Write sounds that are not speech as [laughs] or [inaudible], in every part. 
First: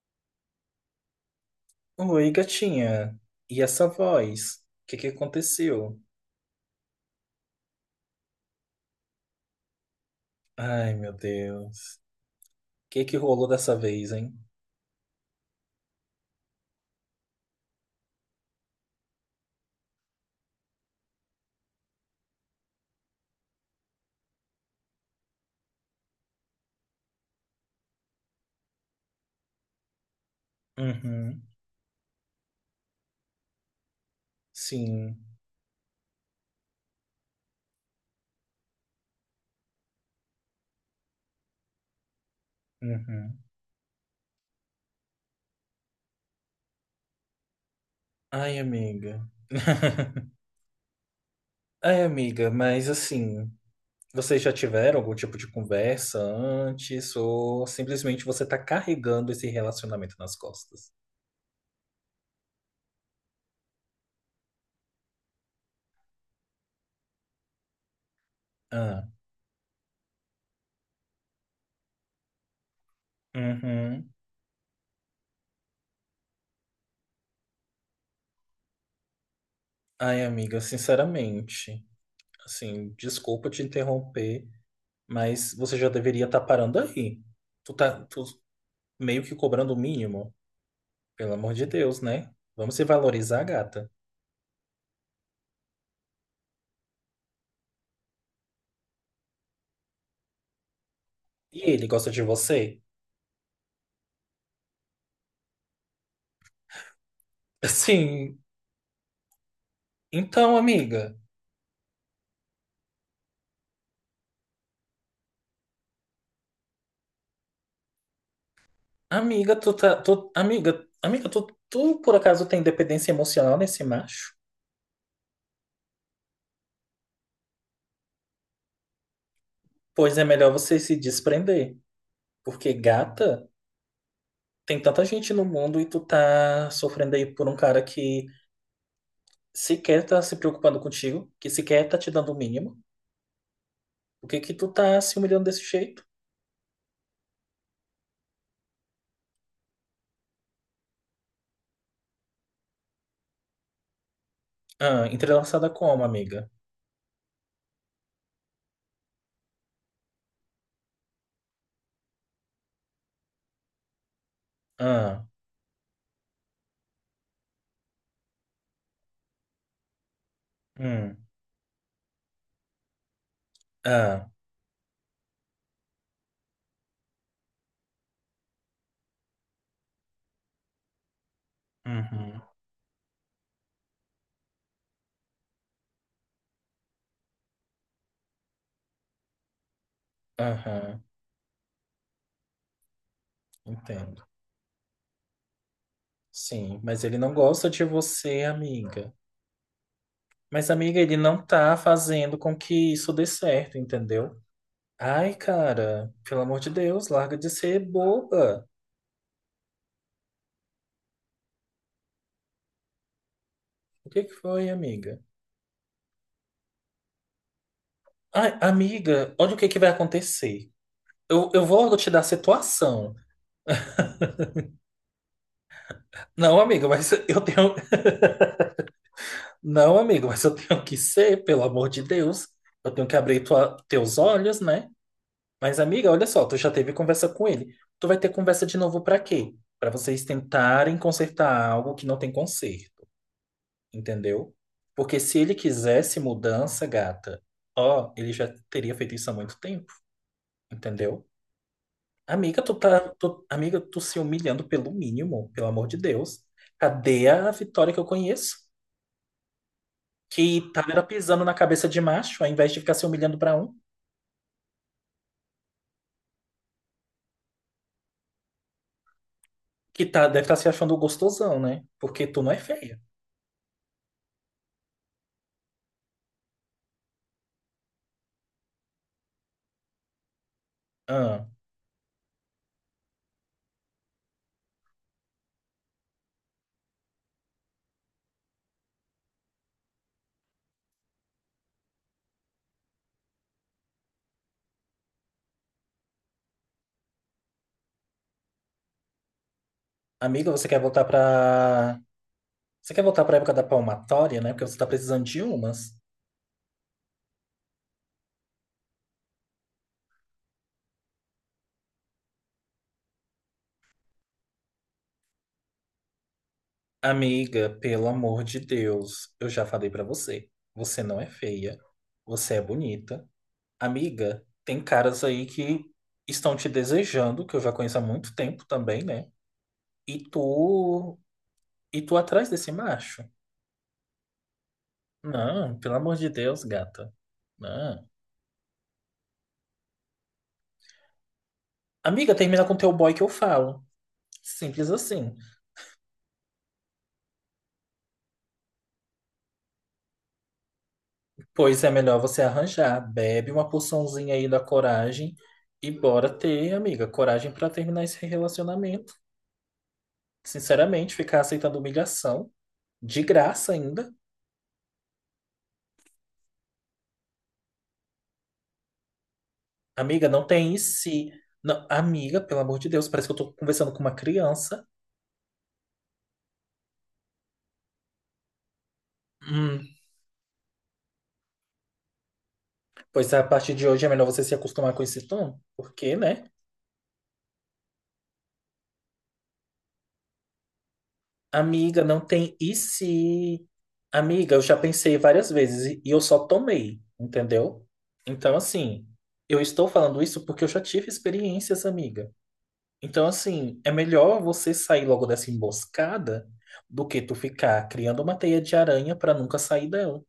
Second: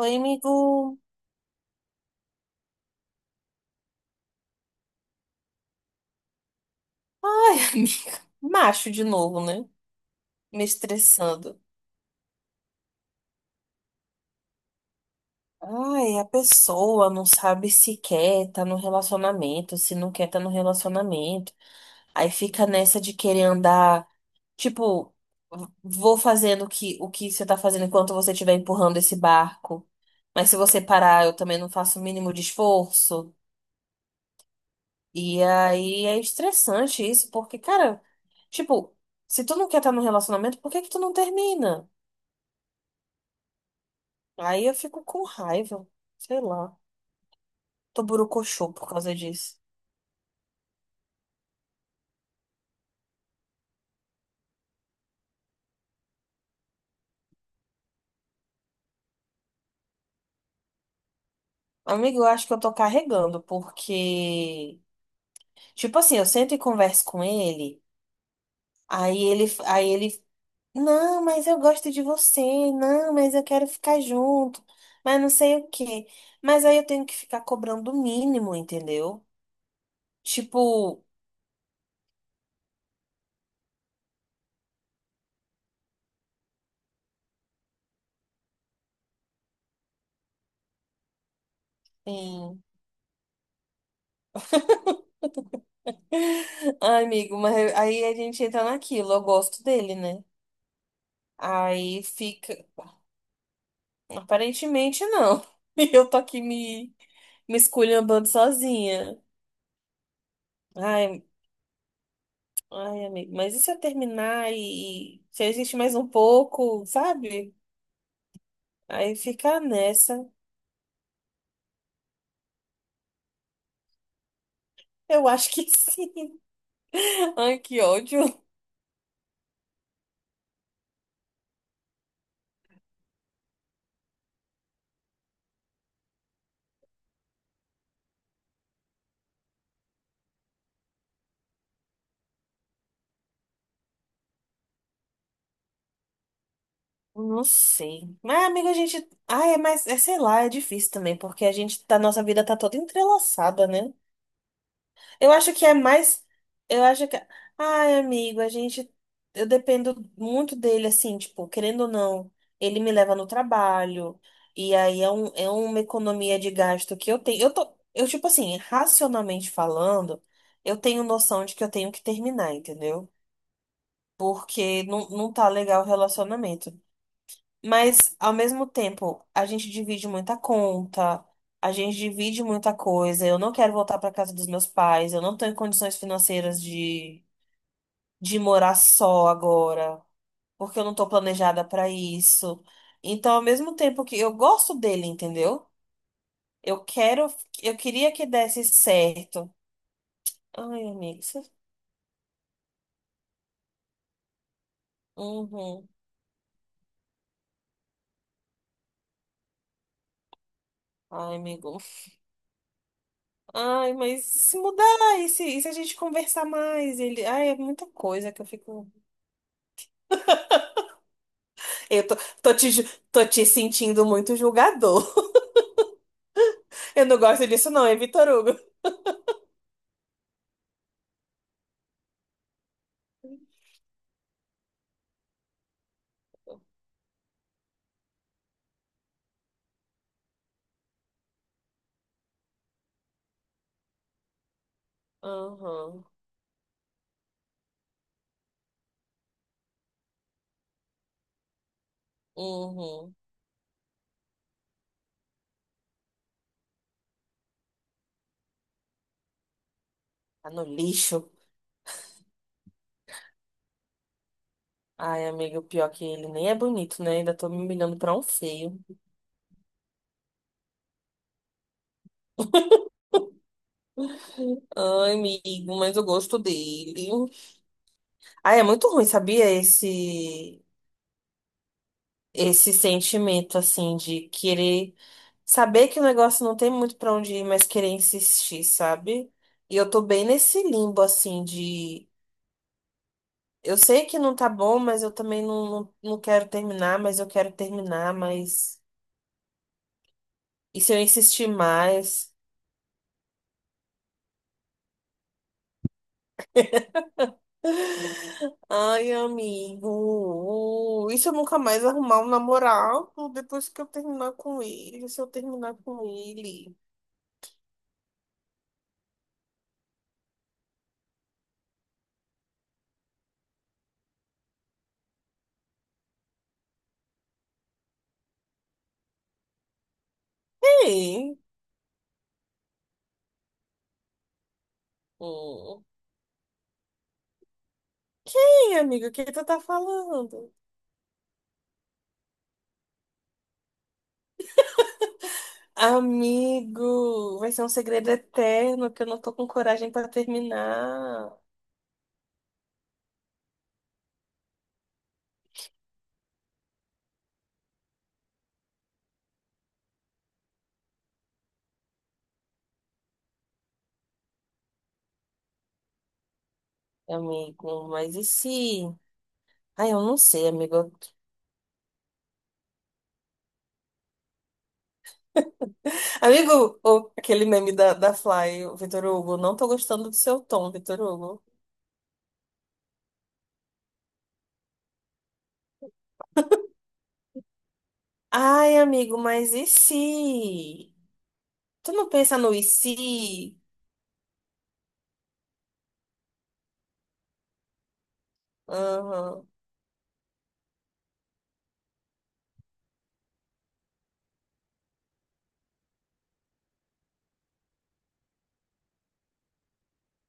Oi, amigo. Oi, gatinha. E essa voz? O que que aconteceu? Ai, [laughs] amiga. Macho de novo, né? Me Ai, meu estressando. Deus. O que que rolou dessa vez, hein? Ai, a pessoa não sabe se quer tá no relacionamento, se não quer tá no relacionamento. Aí fica nessa de querer andar, tipo, vou fazendo o que você tá fazendo enquanto você estiver empurrando esse barco. Mas se você parar, eu Uhum. também não faço o mínimo de esforço. Sim. E aí é estressante isso, porque, cara, tipo, se tu não quer estar tá no relacionamento, por que que tu não termina? Uhum. Aí eu fico com raiva, sei lá. Tô Ai, borocochô por causa amiga. disso. [laughs] Ai, amiga, mas assim, vocês já tiveram algum tipo de conversa antes ou simplesmente você tá carregando esse relacionamento nas costas? Amigo, eu acho que eu tô carregando, porque, tipo assim, eu sento e converso com ele, Ah. aí ele, não, mas eu gosto de você, não, mas eu quero ficar Uhum. junto, mas não sei o quê. Mas aí eu tenho que ficar cobrando o mínimo, entendeu? Ai, amiga, Tipo, sinceramente, assim, desculpa te interromper. Mas você já deveria estar parando aí. Tu tá tu meio que cobrando o mínimo. Pelo amor de Deus, né? hum. Vamos se valorizar, gata. [laughs] Ai, amigo, mas aí a gente entra naquilo, eu gosto dele, né? E ele Aí gosta de fica. você? Aparentemente não. [laughs] E eu tô aqui me [laughs] esculhambando Sim. sozinha. Então, amiga. Ai, ai, amigo, mas e se eu terminar e se a gente mais um pouco, sabe? Aí Amiga, fica tu tá. nessa. Tu, amiga, amiga, tu, tu por acaso tem dependência emocional nesse macho? Eu acho que [laughs] sim. Ai, que ódio. Pois é melhor você se desprender. Porque, gata, tem tanta gente no mundo e tu tá sofrendo aí por um cara que sequer tá se preocupando contigo, que sequer tá te dando o mínimo. Por que que tu tá se humilhando desse jeito? Não sei. Mas, amigo, a gente. Ai, mas é, sei lá, é difícil também, porque a gente, nossa vida tá toda entrelaçada, né? Ah, Eu acho que entrelaçada é como, mais. amiga? Eu acho que. Ai, amigo, a gente. Eu dependo muito dele, assim, tipo, querendo ou não, ele me leva no trabalho. E aí é, Ah, um, é uma economia de gasto que eu tenho. Eu tô. Eu, tipo assim, racionalmente falando, eu tenho hum, noção de que eu tenho que terminar, entendeu? ah, Porque não, não tá legal o relacionamento. Mas, ao mesmo tempo, a gente divide muita conta, a gente uhum, divide muita coisa. Eu não quero voltar para casa dos meus pais, eu não estou em condições financeiras de, morar só agora, porque eu não aham, estou planejada para isso. Então, ao mesmo tempo que entendo. eu gosto dele, entendeu? Sim, Eu mas ele quero, não gosta eu de queria que você, desse amiga. certo. Mas, Ai, amiga, ele amigo, você... não tá fazendo com que isso dê certo, entendeu? Ai, Uhum. cara, pelo amor de Deus, larga de ser boba. Ai, amigo. Ai, O que mas que se foi, mudar, amiga? E se a gente conversar mais? Ele... Ai, é muita coisa que eu Ai, fico. amiga, olha o que que vai acontecer. Eu vou Eu te tô, dar a tô te, ju- situação. tô te sentindo muito julgador. Não, amiga, [laughs] Eu mas não [laughs] eu gosto disso, tenho, não, é Vitor Hugo. não, amigo, mas eu tenho que ser, pelo amor de Deus. Eu tenho que abrir teus olhos, né? Mas, amiga, olha só, tu já teve conversa com ele. Tu vai ter conversa de novo pra quê? Pra vocês tentarem consertar algo que não tem conserto, entendeu? Porque se ele Uhum, quisesse mudança, gata, ó, ele já teria feito isso há muito tempo, entendeu? Amiga, tu tá, uhum. tu- amiga, tu se humilhando pelo mínimo, pelo amor de Deus. Cadê a Vitória que eu conheço? Tá no Que tá era lixo. pisando na cabeça de macho, ao invés de ficar se humilhando pra um, Ai, amigo, pior é que ele nem é bonito, né? Ainda tô me humilhando pra um feio. que tá, deve estar se achando gostosão, né? Porque tu não é feia. Ai, amigo, mas eu gosto dele. Ai, é muito ruim, sabia? Esse, Ah, esse sentimento, assim, de querer saber que o negócio não tem muito pra onde ir, mas querer insistir, sabe? E eu tô bem nesse limbo, assim, de. Eu sei que não tá bom, mas eu também não, não, não quero terminar, mas eu quero terminar, mas. amiga, E se eu insistir mais? Você quer voltar pra época da palmatória, né? Porque você tá precisando de umas. Ai, amigo. E se eu nunca mais arrumar um namorado depois que eu terminar com ele? Se eu terminar com ele? Amiga, pelo amor de Deus, eu já falei pra você. Você não é feia. Você é bonita. Amiga, tem caras aí que estão te desejando, que eu já conheço há muito tempo também, né? E tu. Quem? E tu atrás desse macho. Não, Hum. pelo amor de Deus, gata. Não. Quem, amigo? O que tu tá falando? Amiga, termina com teu boy que eu falo. Simples assim. Amigo, vai ser um segredo eterno que eu não tô com coragem pra terminar. Pois é melhor você arranjar. Bebe uma porçãozinha aí da coragem e bora ter, amiga, coragem pra terminar esse relacionamento. Sinceramente, ficar aceitando humilhação de graça ainda. Amigo, mas e se? Ai, eu não Amiga, não sei, tem amigo. se. Não, amiga, pelo amor de Deus, parece que eu tô conversando com uma criança. Amigo, aquele meme da, Fly, o Vitor Hugo, não tô Hum. gostando do seu tom, Vitor Hugo. Pois a partir de hoje é melhor você se acostumar com esse tom, porque, né? Ai, amigo, mas e se? Tu Amiga, não não pensa no tem e e se? se? Amiga, eu já pensei várias vezes e eu só tomei, entendeu? Então, assim, Uhum, eu estou falando isso porque eu já tive experiências, amiga. Então, assim, é melhor você sair logo dessa emboscada do que tu ficar criando uma teia de aranha pra nunca sair dela.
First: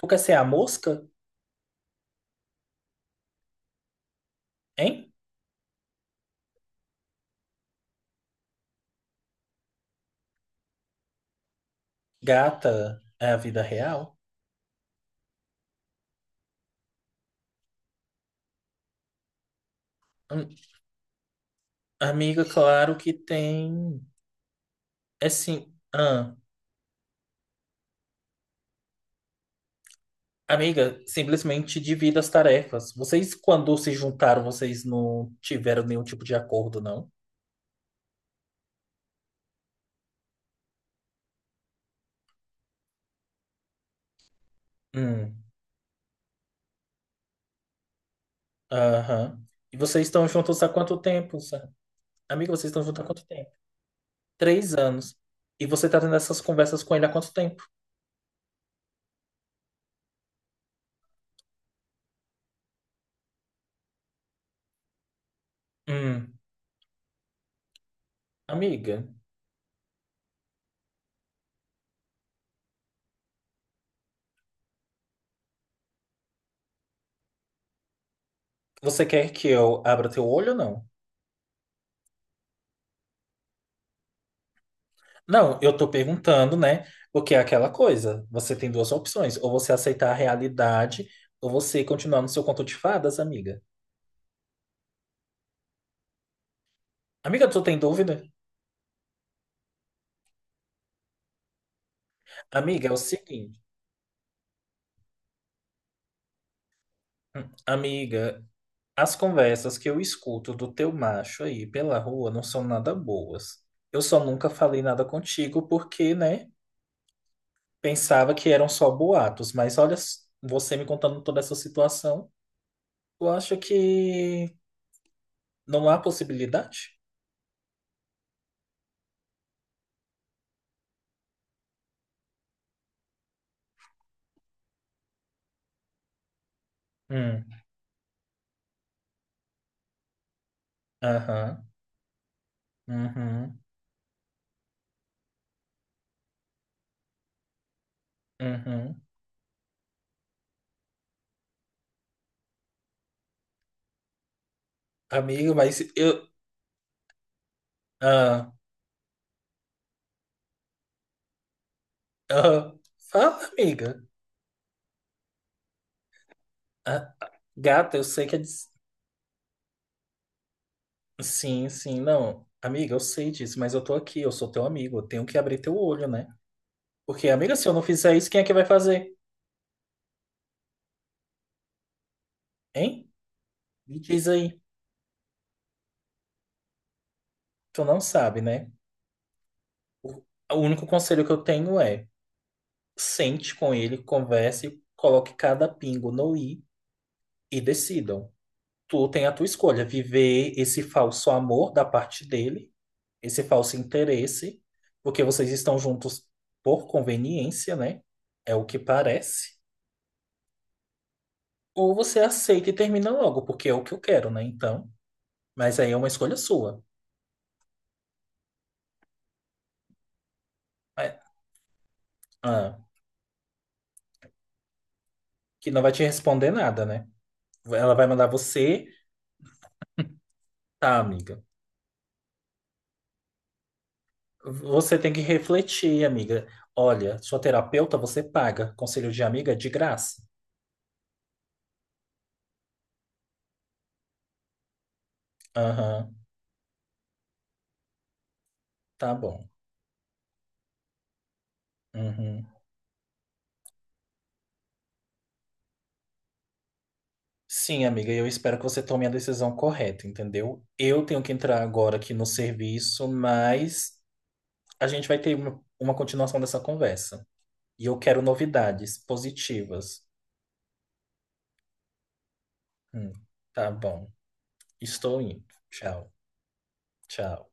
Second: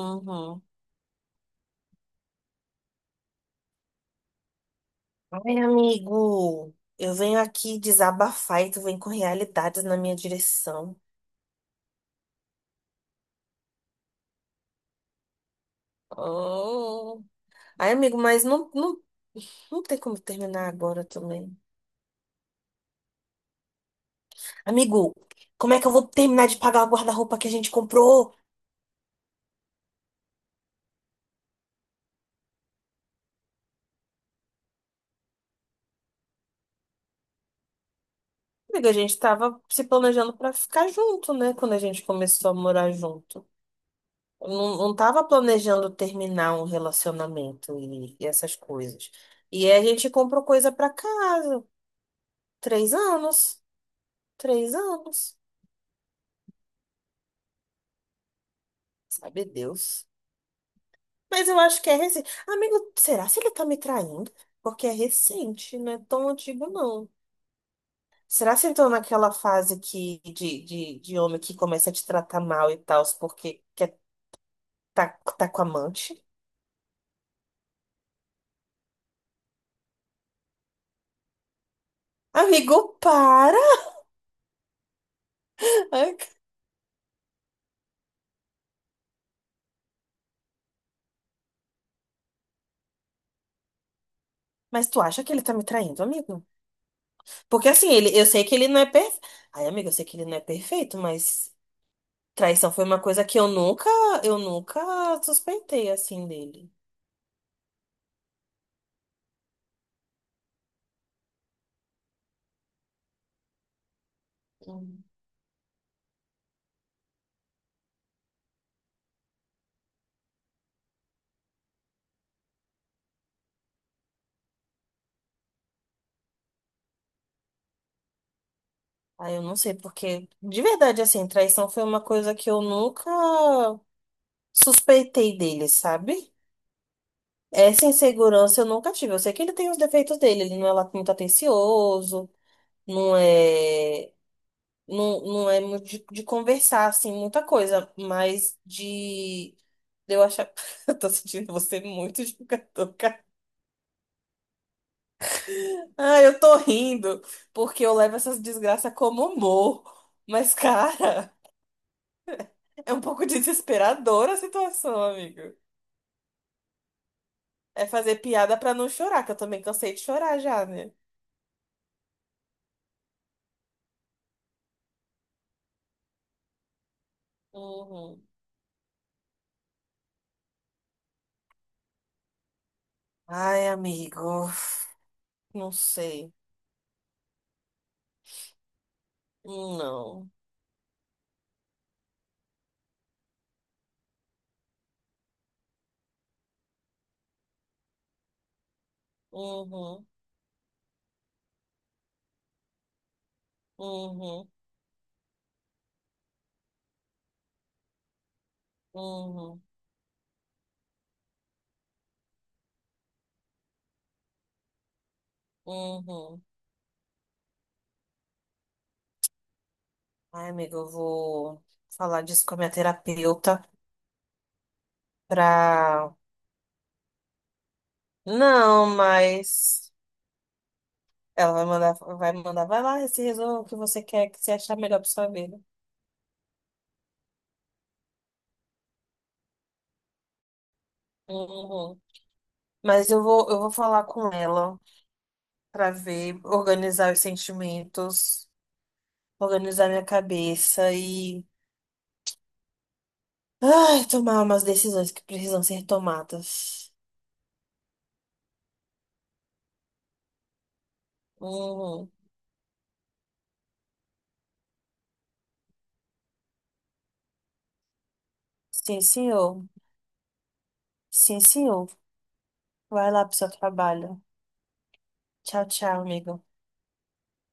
Tu quer ser a mosca? Hein? Ai, amigo, eu venho aqui desabafar e tu vem com realidades na minha direção. Gata, é a vida real? Oh. Ai, amigo, mas não, não, não tem como Hum. terminar agora também. Amiga, claro que tem. Amigo, É sim. como é que eu vou terminar de pagar o guarda-roupa que a gente comprou? Amiga, simplesmente divida as tarefas. Vocês, quando se juntaram, vocês não tiveram nenhum tipo de acordo, não? Amiga, a gente tava se planejando pra ficar junto, né? Quando a gente começou a morar junto. Eu não tava Hum, planejando terminar um relacionamento e essas coisas. aham. E E aí a vocês gente estão comprou juntos há coisa pra quanto tempo, casa. Sam? Amiga, vocês estão Três juntos há quanto tempo? anos. Três Três anos. anos. E você tá tendo essas conversas com ele há quanto tempo? Sabe Deus. Mas eu acho que é recente. Amigo, será se ele tá me traindo? Porque é recente, não é tão Hum, antigo, não. Será se entrou amiga, naquela fase que, de, de homem que começa a te tratar mal e tal, porque quer tá, tá com amante? você quer que eu abra teu olho ou não? Amigo, para! Não, eu tô Ai, perguntando, né? Porque é aquela coisa. Você tem duas opções. Ou você aceitar a realidade, ou você continuar no seu conto de fadas, amiga. mas tu acha que ele tá me traindo, amigo? Amiga, tu Porque tem assim, ele, dúvida? eu sei que ele não é perfeito. Ai, amigo, eu sei que ele não é perfeito, mas traição foi Amiga, é o uma coisa que eu seguinte, nunca, eu nunca suspeitei assim dele. Amiga, as conversas que eu escuto do teu macho aí pela rua não são nada boas. Eu só nunca falei nada Hum. contigo porque, né, pensava que eram só boatos, mas olha, você me contando toda essa situação, eu acho que não há possibilidade? Ai, eu não sei porque, de verdade, assim, traição foi uma coisa que eu nunca suspeitei dele, sabe? Hum, Essa insegurança eu nunca tive. Eu sei que ele tem os defeitos dele, ele não é lá muito aham, atencioso, não uhum, é. Não, não é muito de, conversar, assim, muita coisa, mas uhum. de, eu achar. [laughs] Eu tô sentindo você muito jogador, cara. Amiga, mas Ah, eu... eu tô rindo, porque eu levo essas Ah, desgraças como humor. Mas, cara, ah, é um pouco fala, amiga. desesperadora a situação, amigo. Ah, É gata, eu fazer sei que é. piada pra não chorar, que eu também cansei de chorar já, né? Sim, sim, não. Amiga, eu sei disso, mas eu tô aqui, eu sou teu amigo, eu tenho que abrir teu olho, né? Porque, amiga, se eu não fizer Uhum. isso, quem é que vai fazer? Hein? Ai, Me diz amigo, aí. não sei. Tu não sabe, né? O, Não. o único conselho que eu tenho é sente com ele, converse, coloque cada pingo no i e decidam. Tu tem a tua escolha, Uhum, viver esse falso amor da parte dele, esse falso uhum, interesse, porque vocês estão juntos por conveniência, né? É o que parece. uhum, Ou você aceita e termina logo, porque é o que eu quero, né? Então, mas aí é uhum, uma escolha uhum. sua. Ai, amiga, eu É, vou falar disso com a minha ah, terapeuta que não vai te pra. responder nada, né? Ela vai mandar você, Não, mas tá, amiga. ela vai mandar, vai lá, se resolva o que você quer, que você achar Você melhor pra tem que sua vida. refletir, amiga. Olha, sua terapeuta você paga. Conselho de amiga é de graça. Uhum. Mas eu vou falar com ela pra Aham, ver, organizar os sentimentos, tá bom. organizar minha cabeça e, Uhum. ai, tomar umas decisões que precisam ser tomadas. Sim, amiga, eu espero que você tome a decisão correta, entendeu? Eu tenho que entrar agora Uhum. aqui no serviço, mas a gente vai ter uma continuação dessa conversa. E eu quero novidades Sim, senhor. positivas. Sim, senhor. Vai Hum, lá pro seu tá bom. trabalho. Estou indo. Tchau, tchau, Tchau, amigo. tchau.